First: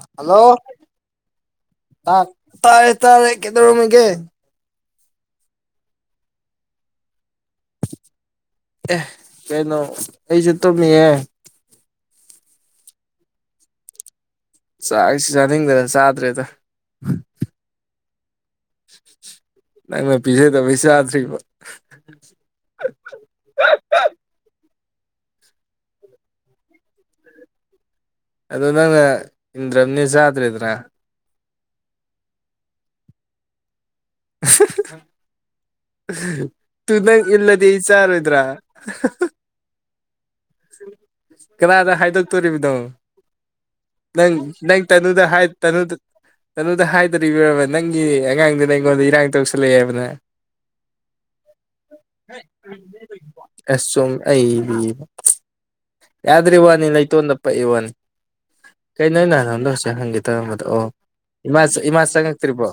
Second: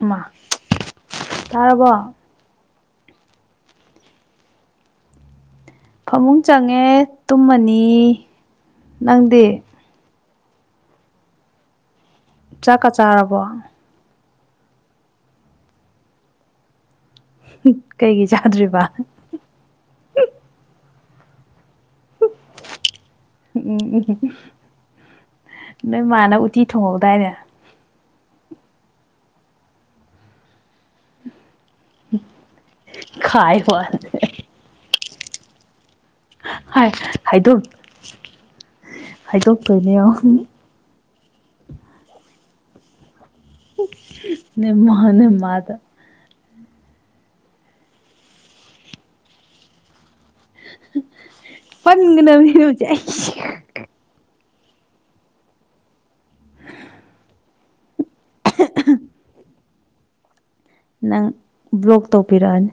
ꯃꯥ ꯍꯜꯂꯣ ꯇꯥꯔꯕꯣ ꯇꯥꯔꯦ ꯇꯥꯔꯦ ꯀꯦꯗꯧꯔꯝꯃꯤꯒ‌ꯦ ꯐꯃꯨꯡ ꯆꯪꯉꯦ ꯇꯨꯝꯃꯅꯤ ꯅꯪꯗꯤ ꯂꯧ ꯑꯩꯁꯨ ꯇꯨꯝꯃꯤꯌ‌ꯦ ꯆꯥꯛꯀ ꯆꯥꯔꯕꯣ ꯆꯥꯛ ꯑꯩꯁꯤ ꯆꯥꯅꯤꯡꯗꯅ ꯆꯥꯗ꯭ꯔꯦꯗ ꯀꯩꯒꯤ ꯆꯥꯗ꯭ꯔꯤꯕ ꯅꯪꯅ ꯄꯤꯖꯗꯕꯩ ꯆꯥꯗ꯭ꯔꯤꯕ [unintelligible] ꯅꯣꯏ ꯃꯥꯅ ꯎꯇꯤ ꯊꯣꯡꯍꯧꯗꯥꯏꯅꯦ ꯑꯗꯨ ꯅꯪꯅ ꯏꯟꯗ꯭ꯔꯝꯅꯤ ꯆꯥꯗ꯭ꯔꯦꯗꯅ ꯈꯥꯏ ꯋꯥꯅꯤ [inaudible] ꯍꯥꯏ ꯇꯨ ꯅꯪ ꯍꯥꯏꯗꯣꯛ ꯏꯜꯂꯗꯤ ꯆꯔꯣꯏꯗ꯭ꯔꯥ ꯀꯗꯤ ꯀꯗꯥꯗ ꯍꯥꯏꯗꯒ ꯇꯧꯔꯤꯔꯤꯕꯗꯣ ꯅꯪ ꯅꯣꯏ ꯅꯪ ꯃꯥ ꯇꯅꯨꯗ ꯅꯣꯏ ꯍꯥꯏ ꯃꯥꯗ ꯇꯅꯨꯗ ꯇꯩꯅꯣꯗ ꯍꯥꯏꯗꯔꯤꯕꯔꯕ ꯅꯪꯒꯤ ꯑꯉꯥꯡꯗꯨꯅ ꯑꯩꯉꯣꯟꯗ ꯏꯔꯥꯡ ꯇꯧꯁꯜꯂꯛꯑꯦꯕꯅ ꯄꯟꯒꯗꯕꯅꯤ ꯍꯧꯖꯤꯛ ꯑꯩ [unintelligible] ꯑꯁ ꯆꯨꯝꯝ ꯑꯩꯕꯤꯕ ꯌꯥꯗ꯭ꯔꯤ ꯋꯥꯅꯤ ꯂꯩꯇꯣꯟꯗ ꯄꯛꯏ ꯋꯥꯅꯤ ꯀꯩꯅꯣ ꯅꯍꯥꯟꯗꯝꯗ ꯍꯧꯖꯤꯛ ꯍꯪꯒꯦ ꯇꯧꯔꯝꯕꯗꯣ ꯑꯣ ꯅꯪ ꯍꯤꯃꯥ ꯍꯤꯃꯥ ꯕ꯭ꯂꯣꯛ ꯆꯉ ꯇ꯭ꯔꯤꯔꯤꯕꯣ ꯇꯧꯕꯤꯔꯛꯑꯅꯤ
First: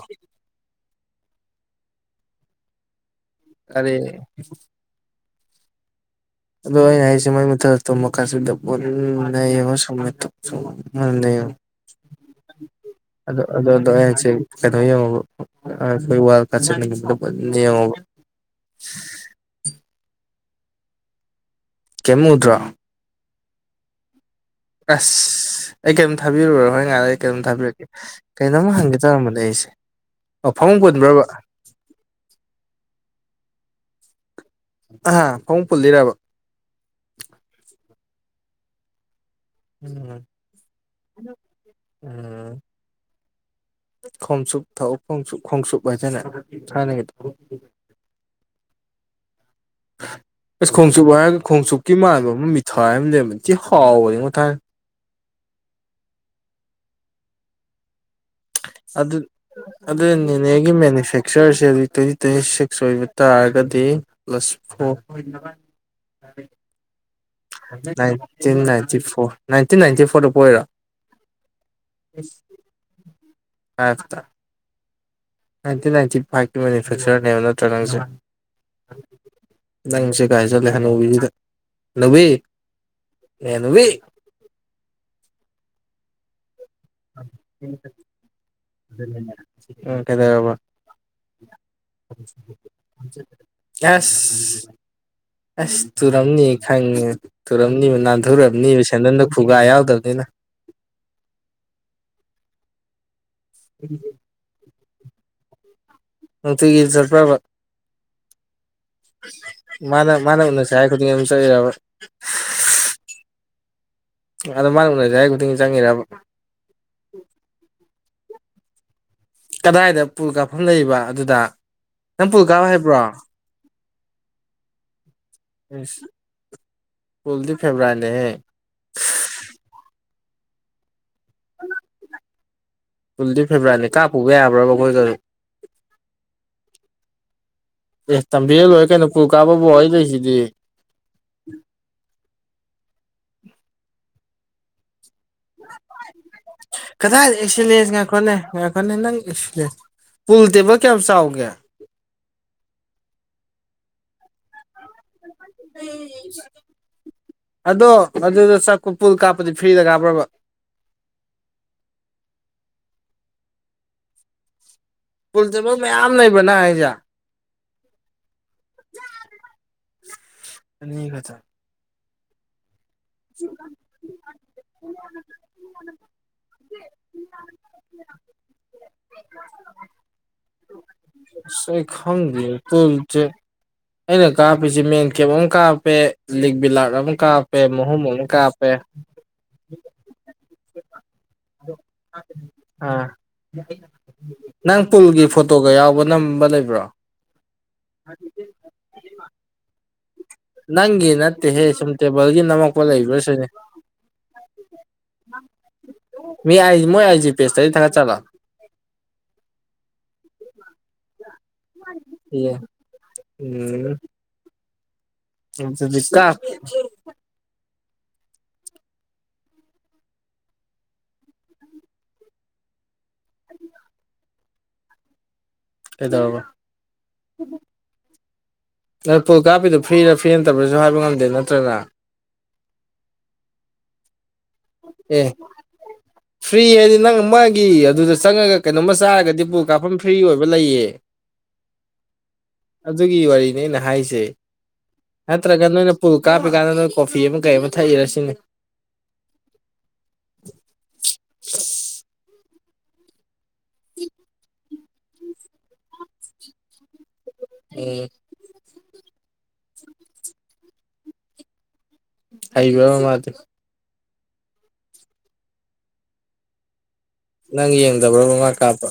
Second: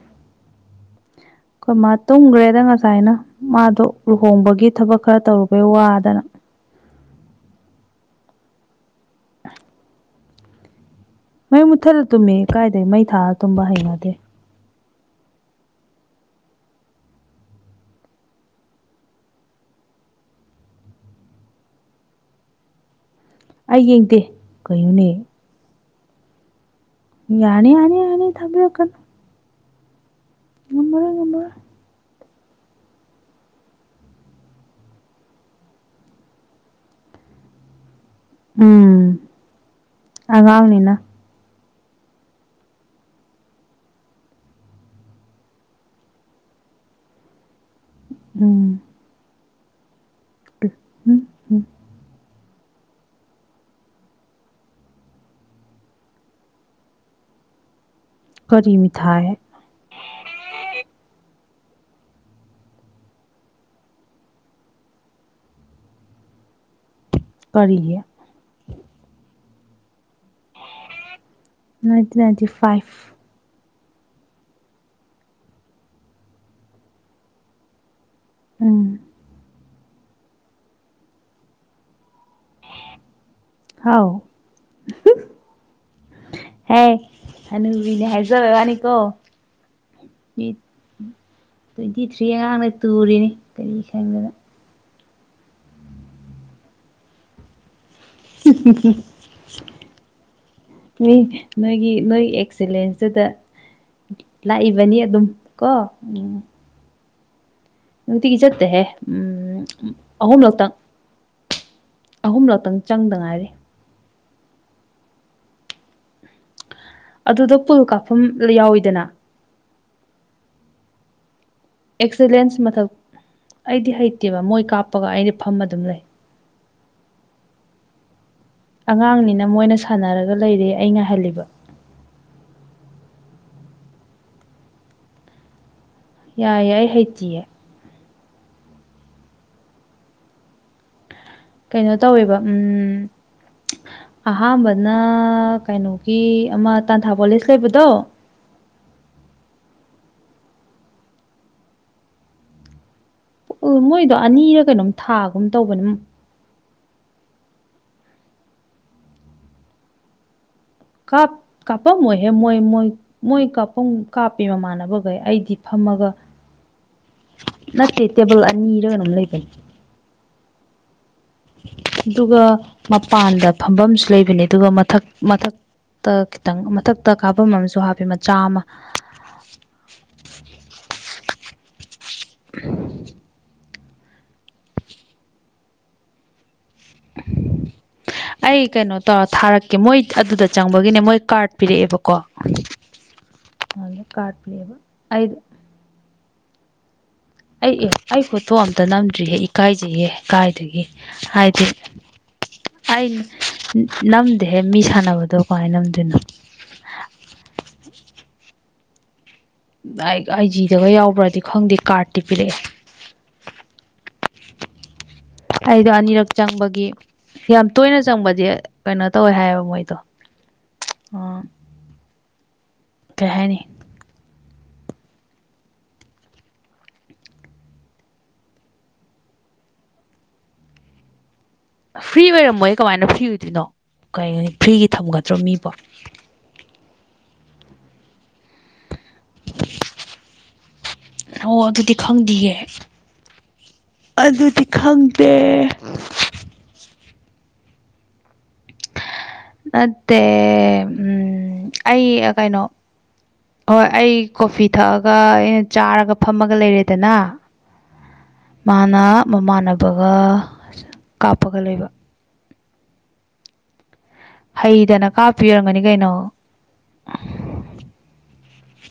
ꯑꯩꯈꯣꯏ ꯃꯥ ꯇꯨꯝꯈ꯭ꯔꯦꯗ ꯉꯁꯥꯏꯅ ꯃꯥꯗꯣ ꯑꯔꯦ ꯂꯨꯍꯣꯡꯕꯒꯤ ꯊꯕꯛ ꯈꯔ ꯇꯧꯔꯨꯕꯩ ꯋꯥꯗꯅ ꯑꯗꯣ ꯑꯩꯅ ꯍꯥꯏꯁꯦ ꯃꯣꯏ ꯃꯊꯛ ꯇ ꯃꯈꯥꯁꯤꯗ ꯄꯨꯟꯅ ꯌꯦꯡꯉ ꯁꯨꯝ ꯃꯩ ꯃꯨꯠꯊꯠꯂ ꯇꯨꯝꯃꯦ ꯀꯥꯏꯗꯩ ꯃꯩ ꯊꯥꯜꯂ ꯇꯨꯝꯕ ꯍꯩꯅꯗꯦ [unintelligible] [unintelligible] ꯀꯦꯝꯎꯗ꯭ꯔꯥ ꯑꯩ ꯌꯦꯡꯗꯦ ꯀꯩꯅꯣꯅꯦ ꯑꯁ ꯑꯩ ꯀꯔꯤꯝꯇ ꯊꯥꯕꯤꯔꯨꯔꯣ ꯍꯣꯏ ꯉꯥꯏꯥ ꯀꯩꯅꯣꯝ ꯌꯥꯅꯤ ꯊꯥꯕꯤꯔꯛꯀꯦ ꯌꯥꯅꯤ ꯌꯥꯅꯤ ꯀꯩꯅꯣꯝ ꯊꯥꯕꯤꯔꯛꯀꯅꯨ ꯍꯪꯒꯦ ꯇꯧꯔꯝꯕꯅꯦ ꯑꯩꯁꯦ ꯑꯣ ꯐꯃꯨꯡ ꯉꯝꯃꯔꯣꯏ ꯄꯨꯟꯕ꯭ꯔꯕ ꯉꯝꯃꯔꯣꯏ ꯑꯍꯥ ꯐꯃꯨꯡ ꯄꯨꯜꯂꯤꯔꯕ ꯎꯝ ꯎꯝ ꯑꯉꯥꯡꯅꯤꯅ ꯎꯝ ꯈꯣꯡꯆꯨꯞ ꯊꯥꯎ ꯈꯣꯡꯆꯞ ꯈꯣꯡꯆꯨꯞ ꯍꯥꯏꯗꯅ ꯁꯥꯟꯅꯈꯤꯗ ꯑꯗꯨꯝ ꯑꯁ ꯈꯣꯡꯁꯨ ꯒ ꯎꯝ ꯎꯝ ꯈꯣꯡꯆꯨꯞꯀꯤ ꯃꯥꯟꯕ ꯑꯃ ꯃꯤꯊꯥꯏ ꯑꯃ ꯂꯩꯔꯕꯗꯤ ꯍꯥꯎꯕ ꯌꯦꯉꯣꯊꯥꯏ ꯀꯔꯤ ꯑꯗꯨ ꯃꯤꯊꯥꯏ ꯑꯗꯨ ꯅꯦꯅꯦꯒꯤ ꯃꯦꯅꯤꯐꯦꯛꯆꯔꯁꯦ ꯍꯧꯛ ꯇ꯭ꯋꯦꯟꯇꯤ ꯇ꯭ꯋꯦꯟꯇꯤ ꯁꯤꯛꯁ ꯑꯣꯏꯕ ꯇꯥꯔꯒꯗꯤ ꯄ꯭ꯂꯁ ꯐꯣꯔ ꯀꯔꯤꯌꯦ nineteen ninety four nineteen ninety ꯐꯣꯔꯗ ꯑꯣꯏꯔꯥ ꯅꯥꯏꯟꯇꯤꯟ ꯅꯥꯏꯟꯇꯤ ꯐꯥꯏꯚ ꯑ ꯇ ꯅꯥꯏꯟꯇꯤꯟ ꯅꯥꯏꯟꯇꯤ ꯐꯥꯏꯚꯀꯤ ꯃꯦꯅꯤꯐꯦꯛꯆꯔꯅꯦꯕ ꯅꯠꯇ꯭ꯔꯥ ꯅꯪꯁꯦ ꯎꯝ ꯅꯪꯁꯦ ꯀꯥꯏ ꯆꯠꯂꯦ ꯍꯅꯕꯤꯁꯤꯗ ꯍꯅꯕꯤ ꯍꯥꯎ ꯍꯦ ꯑꯅꯦ ꯍꯥꯏꯦꯖꯅꯤ ꯀꯦꯗꯕ ꯇ꯭ꯋꯦꯟꯇꯤ ꯊ꯭ꯔꯤ ꯑꯉꯥꯡꯅ ꯇꯨꯔꯤꯅꯤ ꯀꯔꯤ ꯈꯪꯗꯅ ꯑꯁ ꯑꯁ ꯇꯨꯔꯝꯅꯤ ꯈꯪꯉꯦ ꯇꯨꯔꯝꯅꯤꯕ ꯅꯥꯟꯊꯣꯔꯝꯅꯤꯕ ꯁꯦꯟꯗꯟꯗ ꯈꯨꯒꯥ ꯌꯥꯎꯗꯕꯅꯤꯅ ꯅꯣꯏꯒꯤ ꯅꯣꯏꯒꯤ ꯑꯦꯛꯁꯂꯦꯟꯁꯇꯨꯗ ꯎꯝ ꯂꯥꯛꯏꯕꯅꯤ ꯑꯗꯨꯝ ꯀꯣ ꯎꯝ ꯅꯨꯡꯇꯤꯒꯤ ꯆꯠꯄꯥꯕ ꯉꯇꯒꯤ ꯆꯠꯇꯦ ꯃꯥꯅ ꯃꯥꯅ ꯎꯅꯁꯤ ꯍꯥꯏ ꯈꯨꯗꯤꯡ ꯑꯃ ꯆꯠꯂꯕ ꯑꯍꯨꯝꯂꯛꯇꯪ ꯆꯪꯗ ꯉꯥꯏꯔꯤ ꯑꯗꯣ ꯃꯥꯅ ꯎꯅꯔꯁꯦ ꯑꯩ ꯈꯨꯗꯤꯡꯒꯤ ꯆꯪꯉꯤꯔꯕ ꯑꯗꯨꯗ ꯄꯨꯜ ꯀꯥꯞꯐꯝ ꯌꯥꯎꯋꯤꯗꯅ ꯀꯗꯥꯏꯗ ꯄꯨꯜ ꯀꯥꯞꯐꯝ ꯂꯩꯕ ꯑꯗꯨꯗ ꯅꯪ ꯄꯨꯜ ꯑꯦꯛꯁꯂꯦꯟꯁ ꯀꯥꯞꯕ ꯃꯊꯛ ꯍꯥꯏꯕ꯭ꯔꯣ ꯑꯩꯗꯤ ꯍꯩꯇꯦꯕ ꯃꯣꯏ ꯀꯥꯞꯄꯒ ꯑꯩꯗꯤ ꯐꯝ ꯑꯗꯨꯝ ꯂꯩ ꯀꯜꯗꯤ ꯐꯦꯕ꯭ꯔꯥꯅꯦꯍꯦ ꯑꯉꯥꯡꯅꯤꯅ ꯃꯣꯏꯅ ꯁꯥꯟꯅꯔꯒ ꯂꯩꯔꯦ ꯑꯩꯅ ꯍꯜꯂꯤꯕ ꯀꯨꯟꯗ ꯐꯦꯕꯋꯥꯔꯤꯅꯦ ꯀꯥꯞꯄꯨꯕ ꯌꯥꯕ꯭ꯔꯕ ꯃꯣꯏꯒꯁꯨ ꯌꯥꯏꯦꯏ ꯍꯩꯇꯌꯦꯦ ꯑꯦ ꯇꯝꯕꯤꯔ ꯂꯣꯏꯔꯦ ꯀꯩꯅꯣ ꯀꯨ ꯀꯥꯕꯕꯨꯣ ꯑꯩ ꯂꯩꯁꯤꯗꯤ ꯀꯩꯅꯣ ꯇꯧꯋꯦꯕ ꯎꯝ ꯑꯍꯥꯥꯟꯕꯅ ꯀꯩꯅꯣꯒꯤ ꯑꯃ ꯇꯥꯟꯊꯥ ꯕꯣꯂꯦꯖ ꯂꯩꯕꯗꯣ ꯍ ꯐꯅꯤ ꯅꯪ ꯄꯨꯜ ꯇꯦꯕ ꯀꯌꯥꯝ ꯆꯥꯎꯒꯦ ꯎ ꯃꯣꯏꯗꯣ ꯑꯅꯤꯔ ꯀꯩꯅꯣꯝ ꯊꯥꯒꯨꯝ ꯇꯧ ꯑꯗꯣ ꯑꯗꯨꯗ ꯆꯥꯛꯀꯣ ꯄꯨꯜ ꯀꯥꯞꯄꯗꯤ ꯐ꯭ꯔꯤꯗ ꯀꯥꯞꯄ꯭ꯔꯕ ꯀꯞ ꯀꯄꯝꯍꯦ ꯃꯣꯏ ꯃꯣꯏ ꯃꯣꯏ ꯀꯄ ꯀꯥꯞꯄꯦ ꯃꯃꯥꯟꯅꯕꯈꯩ ꯄꯨꯜ ꯑꯩꯗꯤ ꯇꯦꯕꯜ ꯐꯝꯃꯒ ꯃꯌꯥꯝ ꯂꯩꯕ꯭ꯔ ꯅꯪ ꯍꯥꯏꯁꯦ ꯅꯠꯇꯦ ꯇꯦꯕꯜ ꯑꯅꯤꯔꯒꯩꯅꯝ ꯂꯩꯒꯅꯤ ꯑ ꯀꯖ ꯑꯗꯨꯒ ꯃꯄꯥꯟꯗ ꯐꯝꯐꯝꯁꯨ ꯂꯩꯕꯅꯦ ꯑꯗꯨꯒ ꯃꯊꯛ ꯃꯊꯛ ꯇ ꯈꯤꯇꯪ ꯃꯊꯛꯇ ꯀꯥꯐꯝ ꯑꯃꯁꯨ ꯍꯥꯞꯄꯤ ꯃꯆꯥ ꯑꯃ [inaudible] ꯑꯁ ꯑꯩ ꯈꯪꯗꯦ ꯄꯨꯜꯁꯦ ꯑꯩꯅ ꯀꯥꯞꯄꯤꯁꯦ ꯃꯦꯟ ꯀꯦꯞ ꯑꯃ ꯀꯥꯞꯄꯦ ꯂꯤꯛ ꯕꯤꯂꯥꯠ ꯑꯃ ꯀꯥꯞꯄꯦ ꯃꯍꯨꯝ ꯑꯃ ꯑꯩ ꯀꯥꯞꯄꯦ ꯀꯩꯅꯣ ꯇꯧꯔ ꯊꯥꯔꯛꯀꯦ ꯃꯣꯏ ꯑꯗꯨꯗ ꯆꯪꯕꯒꯤꯅꯦ ꯃꯣꯏ ꯀꯥꯔꯠ ꯄꯤꯔꯛꯑꯦꯕ ꯑꯥ ꯀꯥꯔꯠ ꯄꯤꯔꯛꯑꯦꯕ ꯅꯪ ꯄꯨꯜꯒꯤ ꯑꯩ ꯐꯣꯇꯣꯒ ꯌꯥꯎꯕ ꯅꯝꯕ ꯂꯩꯕ꯭ꯔꯣ ꯑꯩ ꯑꯩ ꯐꯣꯇꯣ ꯑꯝꯇ ꯅꯝꯗ꯭ꯔꯤꯍꯦ ꯏꯀꯥꯏꯁꯤꯩꯍꯦ ꯀꯥꯏꯗꯒꯤ ꯅꯪꯒꯤ ꯍꯥꯏꯗꯤ ꯅꯠꯇꯦꯍꯦ ꯁꯨꯝ ꯇꯦꯕꯜꯒꯤ ꯅꯝꯃꯛꯄ ꯑꯩ ꯂꯩꯕ꯭ꯔꯥ ꯁꯤꯅꯤ ꯅꯝꯗꯦꯍꯦ ꯃꯤ ꯁꯥꯟꯅꯕꯗꯣ ꯀꯃꯥꯏꯅ ꯅꯝꯗꯣꯏꯅꯣ ꯃꯤ ꯑ ꯃꯣꯏ ꯑꯥꯏꯁꯤ ꯄꯦꯁꯇ ꯊꯪꯒ ꯆꯂ ꯑꯩꯖꯤꯗꯒ ꯌꯥꯎꯕ꯭ꯔꯗꯤ ꯈꯪꯗꯦ ꯀꯥꯔꯇꯤ ꯄꯤꯔꯛꯑꯦ ꯎꯝ ꯑꯩꯗꯣ ꯑꯗꯨꯗꯤ ꯑꯅꯤꯔꯛ ꯀꯥꯞ ꯆꯪꯕꯒꯤ ꯌꯥꯝ ꯇꯣꯏꯅ ꯆꯪꯕꯗꯤ ꯀꯩꯅꯣ ꯇꯧꯋꯦ ꯍꯥꯏꯌꯦꯕ ꯃꯣꯏꯗꯣ ꯑ ꯀ ꯍꯥꯏꯦꯅꯤ ꯑꯦꯗꯕ ꯅ ꯄꯣꯠ ꯀꯥꯞꯄꯤꯗꯨꯣ ꯐꯤꯔꯥ ꯐꯤ ꯅꯠꯇꯕ꯭ꯔꯁꯨ ꯍꯥꯏꯕ ꯉꯝꯗꯦ ꯅꯠꯇ꯭ꯔꯅ ꯐ꯭ꯔꯤ ꯑꯣꯏꯔꯝꯃꯣꯏ ꯀꯃꯥꯏꯅ ꯐ꯭ꯔꯤ ꯑꯣꯏꯗꯣꯏꯅꯣ ꯀꯩ ꯐ꯭ꯔꯤꯒꯤ ꯑꯦ ꯊꯝꯒꯗ꯭ꯔꯣ ꯃꯤꯕꯣ ꯐ꯭ꯔꯤ ꯍꯥꯏꯗꯤ ꯅꯪ ꯑꯃꯒꯤ ꯑꯗꯨꯗ ꯆꯪꯉꯒ ꯀꯩꯅꯣꯝꯃ ꯆꯥꯔꯒꯗꯤ ꯄꯨ ꯀꯥꯞꯐꯝ ꯐ꯭ꯔꯤ ꯑꯣꯏꯕ ꯂꯩꯌꯦ ꯑꯣ ꯑꯗꯨꯗꯤ ꯈꯪꯗꯤꯌꯦ ꯑꯗꯨꯒꯤ ꯋꯥꯔꯤꯅꯤ ꯑꯩꯅ ꯍꯥꯏꯁꯦ ꯑꯗꯨꯗꯤ ꯈꯪꯗꯦ ꯅꯠꯇ꯭ꯔꯒ ꯅꯣꯏꯅ ꯄꯨꯜ ꯀꯥꯞꯄ ꯀꯥꯟꯗ ꯅꯣꯏ ꯀꯣꯐꯤ ꯑꯃ ꯀꯩ ꯑꯃ ꯊꯛꯏꯔ ꯁꯤꯅꯦ ꯅꯠꯇꯦ ꯎꯝ ꯑꯩ ꯀꯩꯅꯣ ꯍꯣꯏ ꯑꯩ ꯀꯣꯐꯤ ꯊꯛꯑꯒ ꯑꯩꯅ ꯆꯥꯔꯒ ꯐꯝꯃꯒ ꯂꯩꯔꯦꯗꯅ ꯎꯝ ꯃꯥꯅ ꯃꯃꯥꯟꯅꯕꯒ ꯀꯥꯞꯄꯒ ꯂꯩꯕ ꯍꯥꯏꯕꯔꯕ ꯃꯗꯤ ꯍꯩꯗꯅ ꯀꯥꯞꯄꯤ ꯑꫭꯏꯔꯝꯒꯅꯤ ꯀꯩꯅꯣ ꯅꯪ ꯌꯦꯡꯗꯕ꯭ꯔꯣ ꯃꯅꯥ ꯀꯥꯞꯄ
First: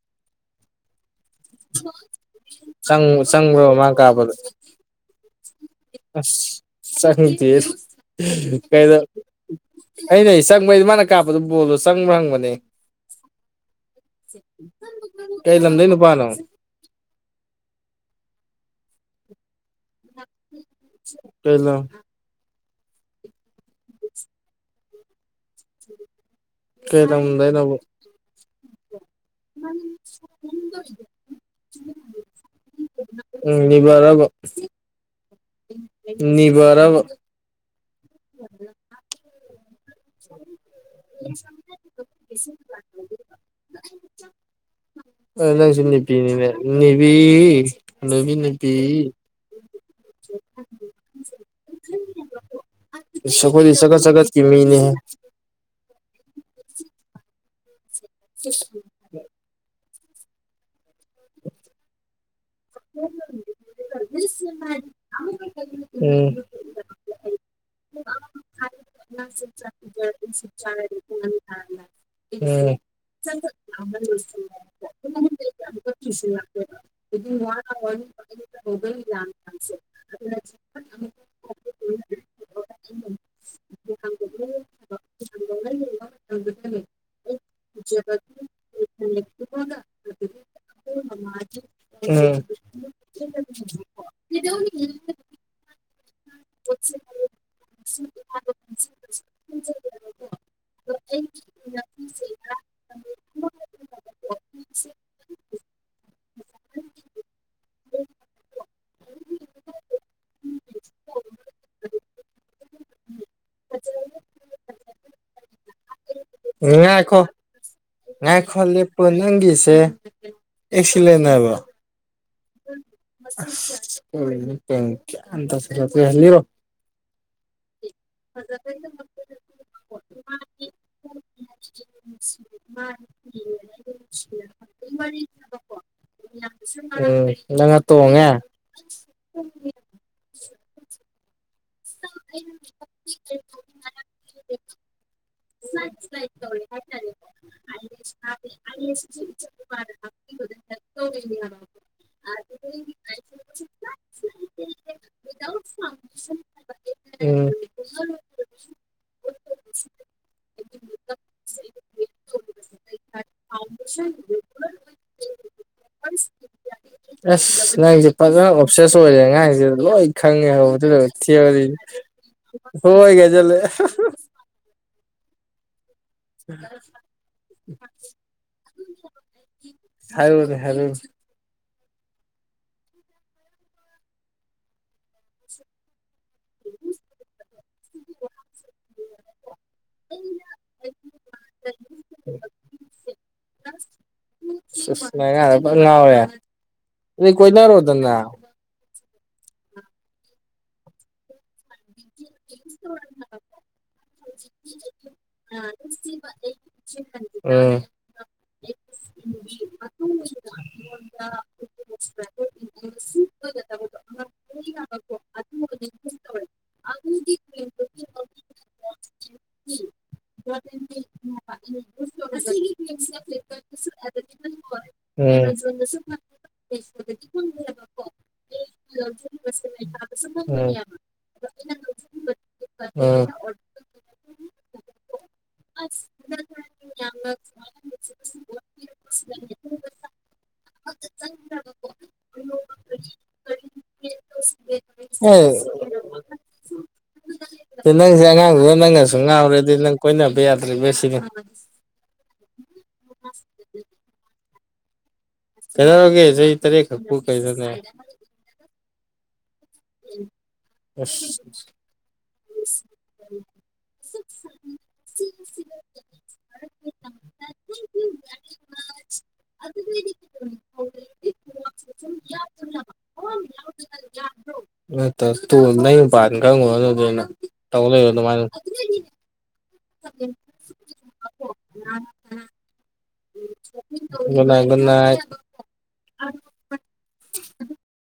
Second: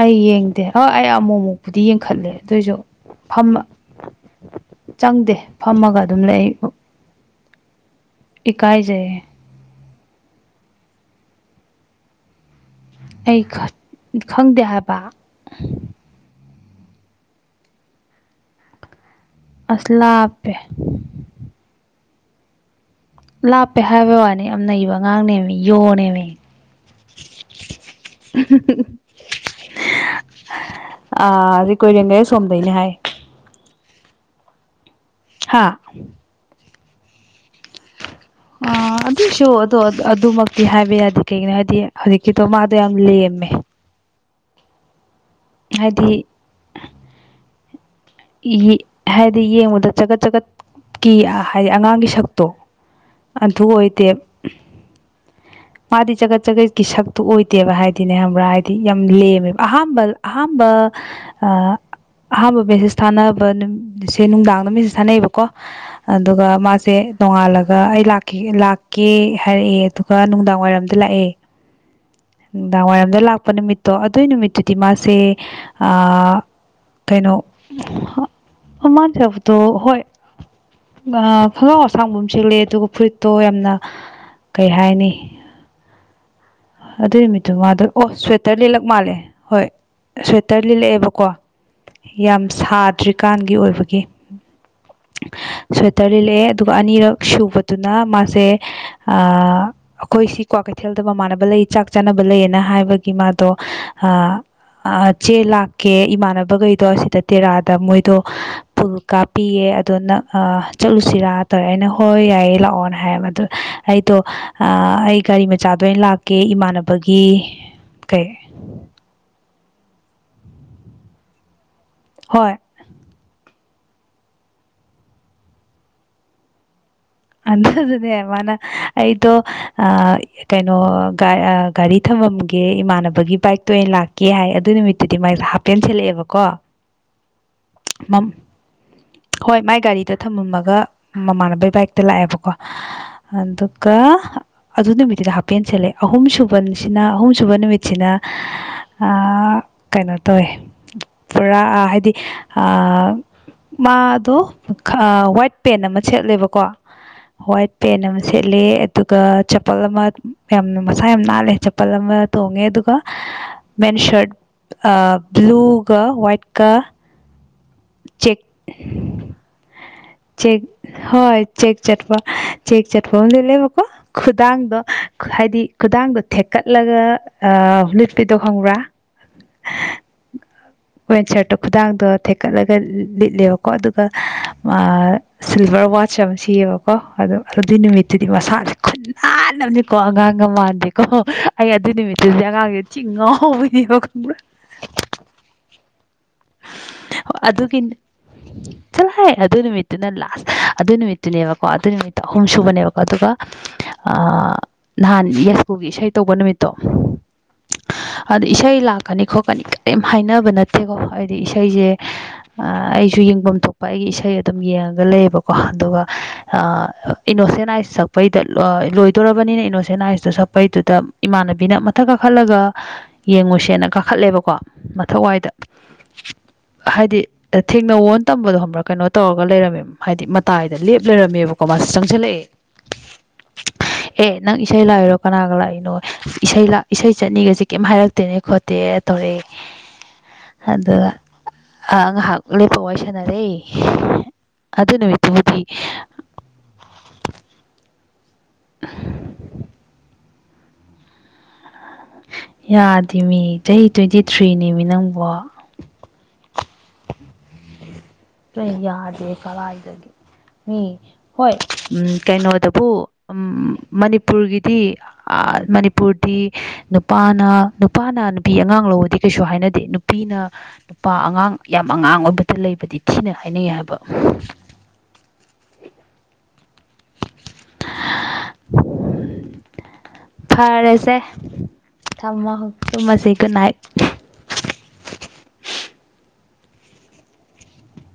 ꯑꯩ ꯌꯦꯡꯗꯦ ꯍꫭꯏ ꯑꯃꯨꯛ ꯑꯃꯨꯛꯄꯨꯗꯤ ꯌꯦꯡꯈꯠꯂꯦ ꯑꯗꫭꯏꯁꯨ ꯆꯪ ꯐꯝꯃ ꯆꯪꯕ꯭ꯔꯕ ꯃꯥ ꯀꯥꯞꯄꯗꯣ ꯆꯪꯗꯦ ꯐꯝꯃꯒ ꯑꯗꯨꯝ ꯂꯩꯑꯕꯨ ꯆꯪꯗ ꯀꯩꯅꫭ ꯑꯩꯅ ꯑꯩ ꯆꯪꯕꯩ ꯃꯥꯅ ꯀꯥꯞꯄꯗꯨ ꯕꯣꯜꯗꯣ ꯆꯪꯕ꯭ꯔꯥ ꯍꯪꯕꯅꯦ ꯑꯩ ꯈꯪꯗꯦ ꯍꯥꯏꯕ ꯀꯩ ꯂꯝꯗ ꯅꯨꯄꯥꯅꯣ ꯑꯂꯥꯞꯄꯦ ꯀꯩꯩꯅ ꯂꯥꯞꯄꯦ ꯍꯥꯏꯕ ꯋꯥꯅꯤ ꯌꯥꯝ ꯅꯩꯕ ꯑꯉꯥꯡꯅꯦꯃꯤ ꯌꯣꯅꯦꯃꯤ ꯀꯩ ꯇ ꯍꯗꯣꯏꯅꯕꯨ ꯑ ꯑꯗꯨ ꯀꯣꯏꯔꯦꯡꯒꯩ ꯁꯣꯝꯗꯅꯦ ꯍꯥꯏ ꯎꯅꯤꯕꯔꯕꯣ ꯍꯥꯥ ꯅꯤꯕꯔ ꯑ ꯑꯗꯨꯁꯨ ꯑꯗꯣ ꯑꯗꯨꯃꯛꯇꯤ ꯍꯥꯏꯕ ꯌꯥꯗꯦ ꯀꯩꯒꯤꯅꯣ ꯍꯥꯏꯗꯤ ꯍꯧꯖꯤꯛꯀꯤꯗꯣ ꯃꯥꯗꯣ ꯌꯥꯝ ꯂꯦꯝꯃꯦ ꯑꯥ ꯅꯪꯁꯨ ꯍꯥꯏꯗꯤ ꯅꯨꯄꯤꯅꯤꯅ‌ꯦ ꯅꯤꯕꯤ ꯍꯅꯨꯕꯤ ꯅꯨꯄꯤ ꯍꯥꯏꯗꯤ ꯌꯦꯡꯕꯗ ꯆꯒꯠ ꯆꯒꯠꯀꯤ ꯍꯥꯏꯗꯤ ꯑꯉꯥꯡꯒꯤ ꯁꯛꯇꯣ ꯏꯁ ꯑꯗꯨ ꯑꯩꯈꫭꯗ ꯆꯒꯠ ꯑꯣꯏꯗꯦ ꯆꯒꯠꯀꯤ ꯃꯤꯅꯤꯍ‌ꯦ ꯃꯥꯗꯤ ꯆꯖꯒꯠ ꯆꯖꯒꯠꯀꯤ ꯁꯛꯇꯨ ꯑꯣꯏꯗꯦꯕ ꯍꯥꯏꯗꯤꯅꯦ ꯍꯥꯏꯗꯤ ꯌꯥꯝ ꯂꯦꯝꯃꯦꯕ ꯑꯍꯝꯕ ꯑꯍꯥꯝꯕ ꯑ ꯑꯍꯥꯟꯕ ꯃꯦꯁꯦꯁ ꯊꯥꯅꯕ ꯅꯨꯁꯦ ꯅꯨꯡꯗꯥꯡꯗ ꯃꯦꯁꯦꯁ ꯊꯥꯅꯩꯕꯀꯣ ꯎꯝ ꯑꯗꯨꯒ ꯃꯥꯁꯦ ꯅꯥꯡꯉꯥꯜꯂꯒ ꯑꯩ ꯂꯥꯛꯀꯦ ꯂꯥꯛꯀ‌ꯦ ꯍꯥꯏꯔꯛꯑꯦ ꯑꯗꯨꯒ ꯅꯨꯡꯗꯥꯡ ꯆ [unintelligible] ꯅꯨꯡꯗꯥꯡꯋꯥꯏꯔꯝꯗ ꯂꯥꯛꯄ ꯅꯨꯃꯤꯠꯇꯣ ꯑꯗꯨꯏ ꯅꯨꯃꯤꯠꯇꯨꯗꯤ ꯃꯥꯁꯦ ꯑꯥ ꯀꯩꯅꯣ ꯃꯕꯩ ꯂ ꯊꯁꯦ [unintelligible] ꯑ ꯈꯨꯡꯒꯥꯎ ꯑꯁꯥꯡꯕ ꯑꯃ ꯆꯦꯂꯑꯦ ꯑꯗꯨꯒ ꯐꯨꯔꯤꯠꯇꯣ ꯌꯥꯝꯅ ꯀꯩ ꯍꯥꯏꯅꯤ ꯑꯗꯨ ꯈꯛꯇꯅꯦ ꯑꯗꯨꯏ ꯅꯨꯃꯤꯠꯇꯨ ꯃꯥꯗꯣ ꯑꯣ ꯁ꯭ꯋꯦꯇꯔ ꯂꯤꯜꯂꯛ ꯃꯥꯜꯂꯦ ꯍꯣꯏ ꯁ꯭ꯋꯦꯇꯔ ꯂꯤꯠꯂꯛꯑꯦꯕꯀꯣ ꯎꯝ ꯌꯥꯝ ꯁꯥꯗ꯭ꯔꯤꯀꯥꯟꯒꯤ ꯑꯣꯏꯕꯒꯤ ꯁ꯭ꯋꯦꯇꯔ ꯂꯤꯠꯂꯛꯑꯦ ꯑꯗꯨꯒ ꯑꯅꯤꯔꯛ ꯁꯨꯕꯗꯨꯅ ꯃꯥꯁꯦ ꯑ ꯑꯩꯈꫭꯏꯁꯤ ꯀꯋꯥꯛꯀꯩꯊꯦꯜꯗ ꯃꯃꯥꯟꯅꯕ ꯂꯩ ꯆꯥꯛ ꯆꯥꯅꯕ ꯂꯩꯌꯦꯅ ꯍꯥꯏꯕꯒꯤ ꯃꯥꯗꯣ ꯑ ꯑ ꯆꯦ ꯂꯥꯛꯀꯦ ꯏꯃꯥꯟꯅꯕꯒꯩꯗꯣ ꯑꯁꯤꯗ ꯇꯦꯔꯥꯗ ꯃꯣꯏꯗꯣ ꯀꯥꯞꯄꯤꯌꯦ ꯑꯗꯣ ꯅꯪ ꯆꯠꯂꯨꯁꯤꯔꯥ ꯇꯧꯔꯦ ꯑꯩꯅ ꯍꯣꯏ ꯌꯥꯏꯌꯦ ꯂꯥꯛꯑꯣꯅ ꯍꯥꯏꯌꯦꯕ ꯑꯗꯨ ꯑꯩꯗꯣ ꯑ ꯑꯩ ꯒꯥꯔꯤ ꯃꯆꯥꯗ ꯑꫭꯏ ꯂꯥꯛ ꯉꯥꯏꯈꯣ ꯉꯥꯏ ꯈꯔ ꯂꯦꯞꯄ ꯅꯪꯒꯤꯁꯦ ꯑꯦꯛꯁꯤꯂꯦꯟ ꯍꯥꯏꯕ ꯍꯣꯏ ꯃꯊꯪꯇꯤ ꯀꯔꯤꯅꫭ ꯒꯥꯟ ꯒꯥꯟ ꯇꯥꯁꯤꯜ ꯂꯛꯇꯔꯦ ꯂꯤꯔꫭ ꯑꯗꯨꯗꯨꯅꯦ ꯃꯥꯅ ꯑꯩ ꯇꯣ ꯑ ꯀꯩꯅꯣ ꯒꯥꯔꯤ ꯊꯝꯐꯝ ꯒꯦ ꯏꯃꯥꯟꯅꯕꯒꯤ ꯕꯥꯏꯛꯇ ꯑꫭꯏꯅ ꯂꯥꯛꯀꯦ ꯍꯥꯏ ꯑꯗꯨ ꯅꯨꯃꯤꯠꯇꯨꯗꯤ ꯃꯥꯏ ꯍꯥꯄꯦꯟ ꯁꯦꯠꯂꯛꯑꯦꯕꯀꯣ ꯎꯝ ꯅꯪꯅ ꯃꯝ ꯇꯣꯡꯉꯦ ꯍꯣꯏ ꯃꯥꯏ ꯒꯥꯔꯤꯗꫭ ꯊꯝꯃꯝꯃꯒ ꯃꯃꯥꯟꯅꯕꯩ ꯕꯥꯏꯛꯇ ꯂꯥꯛꯑꯦꯕꯀꯣ ꯑꯗꯨꯒ ꯑꯗꯨ ꯅꯨꯃꯤꯠꯇꯨꯗꯤ ꯍꯥꯞꯄꯦꯟꯁꯜꯂꯦ ꯑꯍꯨꯝꯁꯨꯨꯕꯁꯤꯅ ꯑꯍꯨꯝꯁꯨꯕ ꯅꯨꯃꯤꯠꯁꯤꯅ ꯑ ꯏꯪ ꯀꯩꯅꯣ ꯏ ꯇꯧꯋꯦ [unintelligible] ꯄꯨꯔꯥ ꯍꯥꯏꯗꯤ ꯑ ꯃꯥꯗꯣ ꯋꯥꯏꯠ ꯄꯦꯟ ꯑꯃ ꯁꯦꯠꯂꯦꯕꯀꯣ ꯎꯝ ꯋꯥꯏꯠ ꯄꯦꯟ ꯑꯃ ꯁꯦꯠꯂꯦ ꯑꯗꯨꯒ ꯆꯝꯄꯜ ꯑꯃ ꯌꯥꯝꯅ ꯃꯁꯥ ꯌꯥꯝ ꯅꯥꯜꯂꯦ ꯆꯝꯄꯜ ꯑꯃ ꯇꯣꯡꯉꯦ ꯑꯗꯨꯒ ꯃꯦꯟ ꯁꯔꯠ ꯕ꯭ꯂꯨꯒ ꯋꯥꯏꯠꯀ ꯑꯁ ꯅꯪꯁꯦ ꯆꯦꯛ ꯐꯖꯅ ꯑꯣꯞꯁꯦꯁ ꯑꯣꯏꯔꯦ ꯑꯉꯥꯡꯁ‌ꯦ ꯂꯣꯏ ꯈꯪꯉꯦ ꯆꯦꯛ ꯍ ꯑꯗꯨꯗ ꯍꯣꯏ ꯊꯤꯗꯤ ꯆꯦꯛ ꯆꯠꯄ ꯍꯣꯏꯒ ꯍꯥꯏꯖꯤꯜꯂꯦ ꯈꯨꯗꯥꯥꯡꯗꫭ ꯍꯥꯏꯗꯤ ꯈꯨꯗꯥꯡꯗꫭ ꯊꯦꯛꯀꯠꯂꯒ ꯑ ꯂꯤꯠꯄꯤꯗꯣ ꯈꯪꯕ꯭ꯔꯥ ꯍꯥꯏꯔꫭꯅ‌ꯦ ꯍꯥꯏꯔꫭꯅ‌ꯦ ꯋꯦꯟ ꯁꯔꯠꯇꯣ ꯈꯨꯗꯥꯡꯗꯣ ꯊꯦꯛꯀꯠꯂꯒ ꯂꯤꯠꯂꯦꯕꯀꯣ ꯑꯗꯨꯒ ꯁꯤꯜꯚꯔ ꯋꯥꯁ ꯑꯃ ꯁꯤꯌꯦꯕꯀꯣ ꯑꯗꯖ ꯑꯗꯨꯏ ꯅꯨꯃꯤꯠꯇꯨꯗꯤ ꯃꯁꯥ ꯈꯨꯅꯥꯟ ꯑꯃꯅꯤ ꯀꯣ ꯑꯉꯥꯡꯒ ꯃꯥꯟꯗꯦꯀꯣ ꯑꯩ ꯑꯗꯨ ꯅꯨꯃꯤꯠꯇꯨꯗꯤ ꯑꯉꯥꯡꯖꯦ ꯊꯤ ꯉꯥꯎꯕꯤꯅꯦꯕ ꯈꯪꯕ꯭ꯔꯥ ꯑꯁ ꯑꯁ ꯅꯪ ꯑꯉꯥꯡꯗ ꯐꯅ ꯉꯥꯎꯔꯦ ꯑ ꯑꯗꯨꯗꯤ ꯑꯗꯨꯒꯤ ꯀꯣꯏꯅꯔꯣꯗꯅ ꯆꯠꯂꫭ ꯍꯦ ꯑꯗꯨ ꯅꯨꯃꯤꯠꯇꯨꯅ ꯂꯥꯁ ꯑꯗꯨ ꯅꯨꯃꯤꯠꯇꯨꯅꯦꯕꯀꯣ ꯑꯗꯨ ꯅꯨꯃꯤꯠꯇꯣ ꯑꯍꯨꯝ ꯁꯨꯕꯅꯦꯕꯀꯣ ꯑꯗꯨꯒ ꯅꯍꯥꯟ ꯌꯥꯏꯁꯀꯨꯜꯒꯤ ꯏꯁꯩ ꯇꯧꯕ ꯅꯨꯃꯤꯠꯇꯣ ꯎꯝ ꯑꯗ ꯏꯁꯩ ꯂꯥꯛꯀꯅꯤ ꯈꯣꯠꯀꯅꯤ ꯀꯩꯝ ꯍꯥꯏꯅꯕ ꯅꯠꯇꯦꯀꯣ ꯍꯥꯏꯗꯤ ꯏꯁꯩꯁꯦ ꯑꯩꯁꯨ ꯌꯦꯡꯐꯝ ꯊꯣꯛꯄ ꯑꯩꯒꯤ ꯏꯁꯩ ꯑꯗꯨꯝ ꯌꯦꯡꯉꯒ ꯂꯩꯌꯦꯕꯀꯣ ꯑꯗꯨꯒ ꯏꯅꯣꯁꯦꯟꯑꯥꯏꯁ ꯁꯛꯄꯩꯗ ꯂꯣꯏꯗꯣꯔꯕꯅꯤꯅ ꯏꯅꯣꯁꯦꯟꯑꯥꯏꯁꯇꯣ ꯁꯛꯄꯩꯗꯨꯗ ꯏꯃꯥꯟꯅꯕꯤꯅ ꯃꯊꯛ ꯀꯥꯈꯠꯂꯒ ꯌꯦꯡꯉꯨꯁꯦꯅ ꯀꯥꯈꯠꯂꯦꯕꯀꯣ ꯃꯊꯛꯋꯥꯏꯗ ꯍꯥꯏꯗꯤ ꯑꯗ ꯊꯦꯡꯅꯧꯋꫭꯅ‌ ꯇꯝꯕꯗꯣ ꯈꯪꯔꯥ ꯀꯩꯅꯣ ꯇꯧꯔꯒ ꯂꯩꯔꯝꯃꯦꯕ ꯍꯥꯏꯗꯤ ꯃꯇꯥꯏꯗ ꯂꯦꯞ ꯂꯩꯔꯝꯃꯦꯕꯀꯣ ꯃꯥꯁ ꯆꯪꯁꯤꯜꯂꯛꯑꯦ ꯑꯣ ꯑꯦ ꯅꯪ ꯏꯁꯩ ꯂꯥꯛꯏꯔꯣ ꯀꯅꯥꯒ ꯂꯥꯛꯏꯅꯣ ꯏꯁꯩ ꯏꯁꯩ ꯆꯠꯅꯤꯒꯁꯦ ꯀꯩꯝ ꯍꯥꯏꯔꯛꯇꯦꯅꯦ ꯈꯣꯠꯇ ꯑꯗꯨ ꯊꯧꯣꯔ ꯑꯗꯨꯒ ꯉꯥꯏꯍꯥꯛ ꯂꯦꯞꯄ ꯋꯥꯔꯤ ꯁꯥꯟꯅꯔꯦ ꯑꯗꯨ ꯅꯃꯤ ꯇ ꯎꯗꯤ ꯑ ꯅꯪꯁꯦ ꯑꯉꯥꯡꯗꯨꯗ ꯅꯪꯒꯁꯨ ꯉꯥꯎꯔꯦꯗꯤ ꯅꯪ ꯀꯣꯏꯅꯕ ꯌꯥꯗ꯭ꯔꯤꯕ ꯁꯤꯅꯤ ꯌꯥꯗꯦꯃꯤ ꯆꯍꯤ ꯇ꯭ꯋꯦꯟꯇꯤ ꯊ꯭ꯔꯤꯅꯦꯃꯤ ꯅꯪꯕꯣ ꯇꯔꯔꯒꯦ ꯆꯍꯤ ꯇꯔꯦꯈꯛꯄꯨ ꯀꯩꯗꯅꯦ ꯀ ꯌꯥꯗꯦ ꯀꯗꯥꯥꯏꯗꯒꯦ ꯃꯤ ꯑꯁ ꯍꯣꯏ ꯀꯩꯅꯣꯗꯕꯨ ꯃꯅꯤꯄꯨꯔꯒꯤꯗꯤ ꯃꯅꯤꯄꯨꯔꯗꯤ ꯅꯨꯄꯥꯅ ꯅꯨꯄꯥꯅ ꯅꯨꯄꯤ ꯑꯉꯥꯡ ꯂꯧꯕꯗꯤ ꯀꯩꯁꯨ ꯍꯥꯏꯅꯗꯦ ꯅꯨꯄꯤꯅ ꯅꯨꯄꯥ ꯑꯉꯥꯡ ꯌꯥꯝ ꯑꯉꯥꯡ ꯑꯣꯏꯕꯗ ꯂꯩꯕꯗꯤ ꯊꯤꯅ ꯍꯥꯏꯅꯤꯡꯉꯦ ꯍꯥꯏꯕ ꯅ ꯇ ꯅꯄꯥꯟ ꯈꯪꯉꯣ ꯅ ꯑꯗꯨꯩꯅ ꯇꯧ ꯂꯩꯕ ꯑꯗꯨꯃꯥꯏꯅ ꯎ ꯐꯔꯦꯁꯦ ꯊꯝꯃꯣ ꯆꯨꯝꯃꯁꯤꯒꯅꯥꯏ ꯅꯥꯒꯅ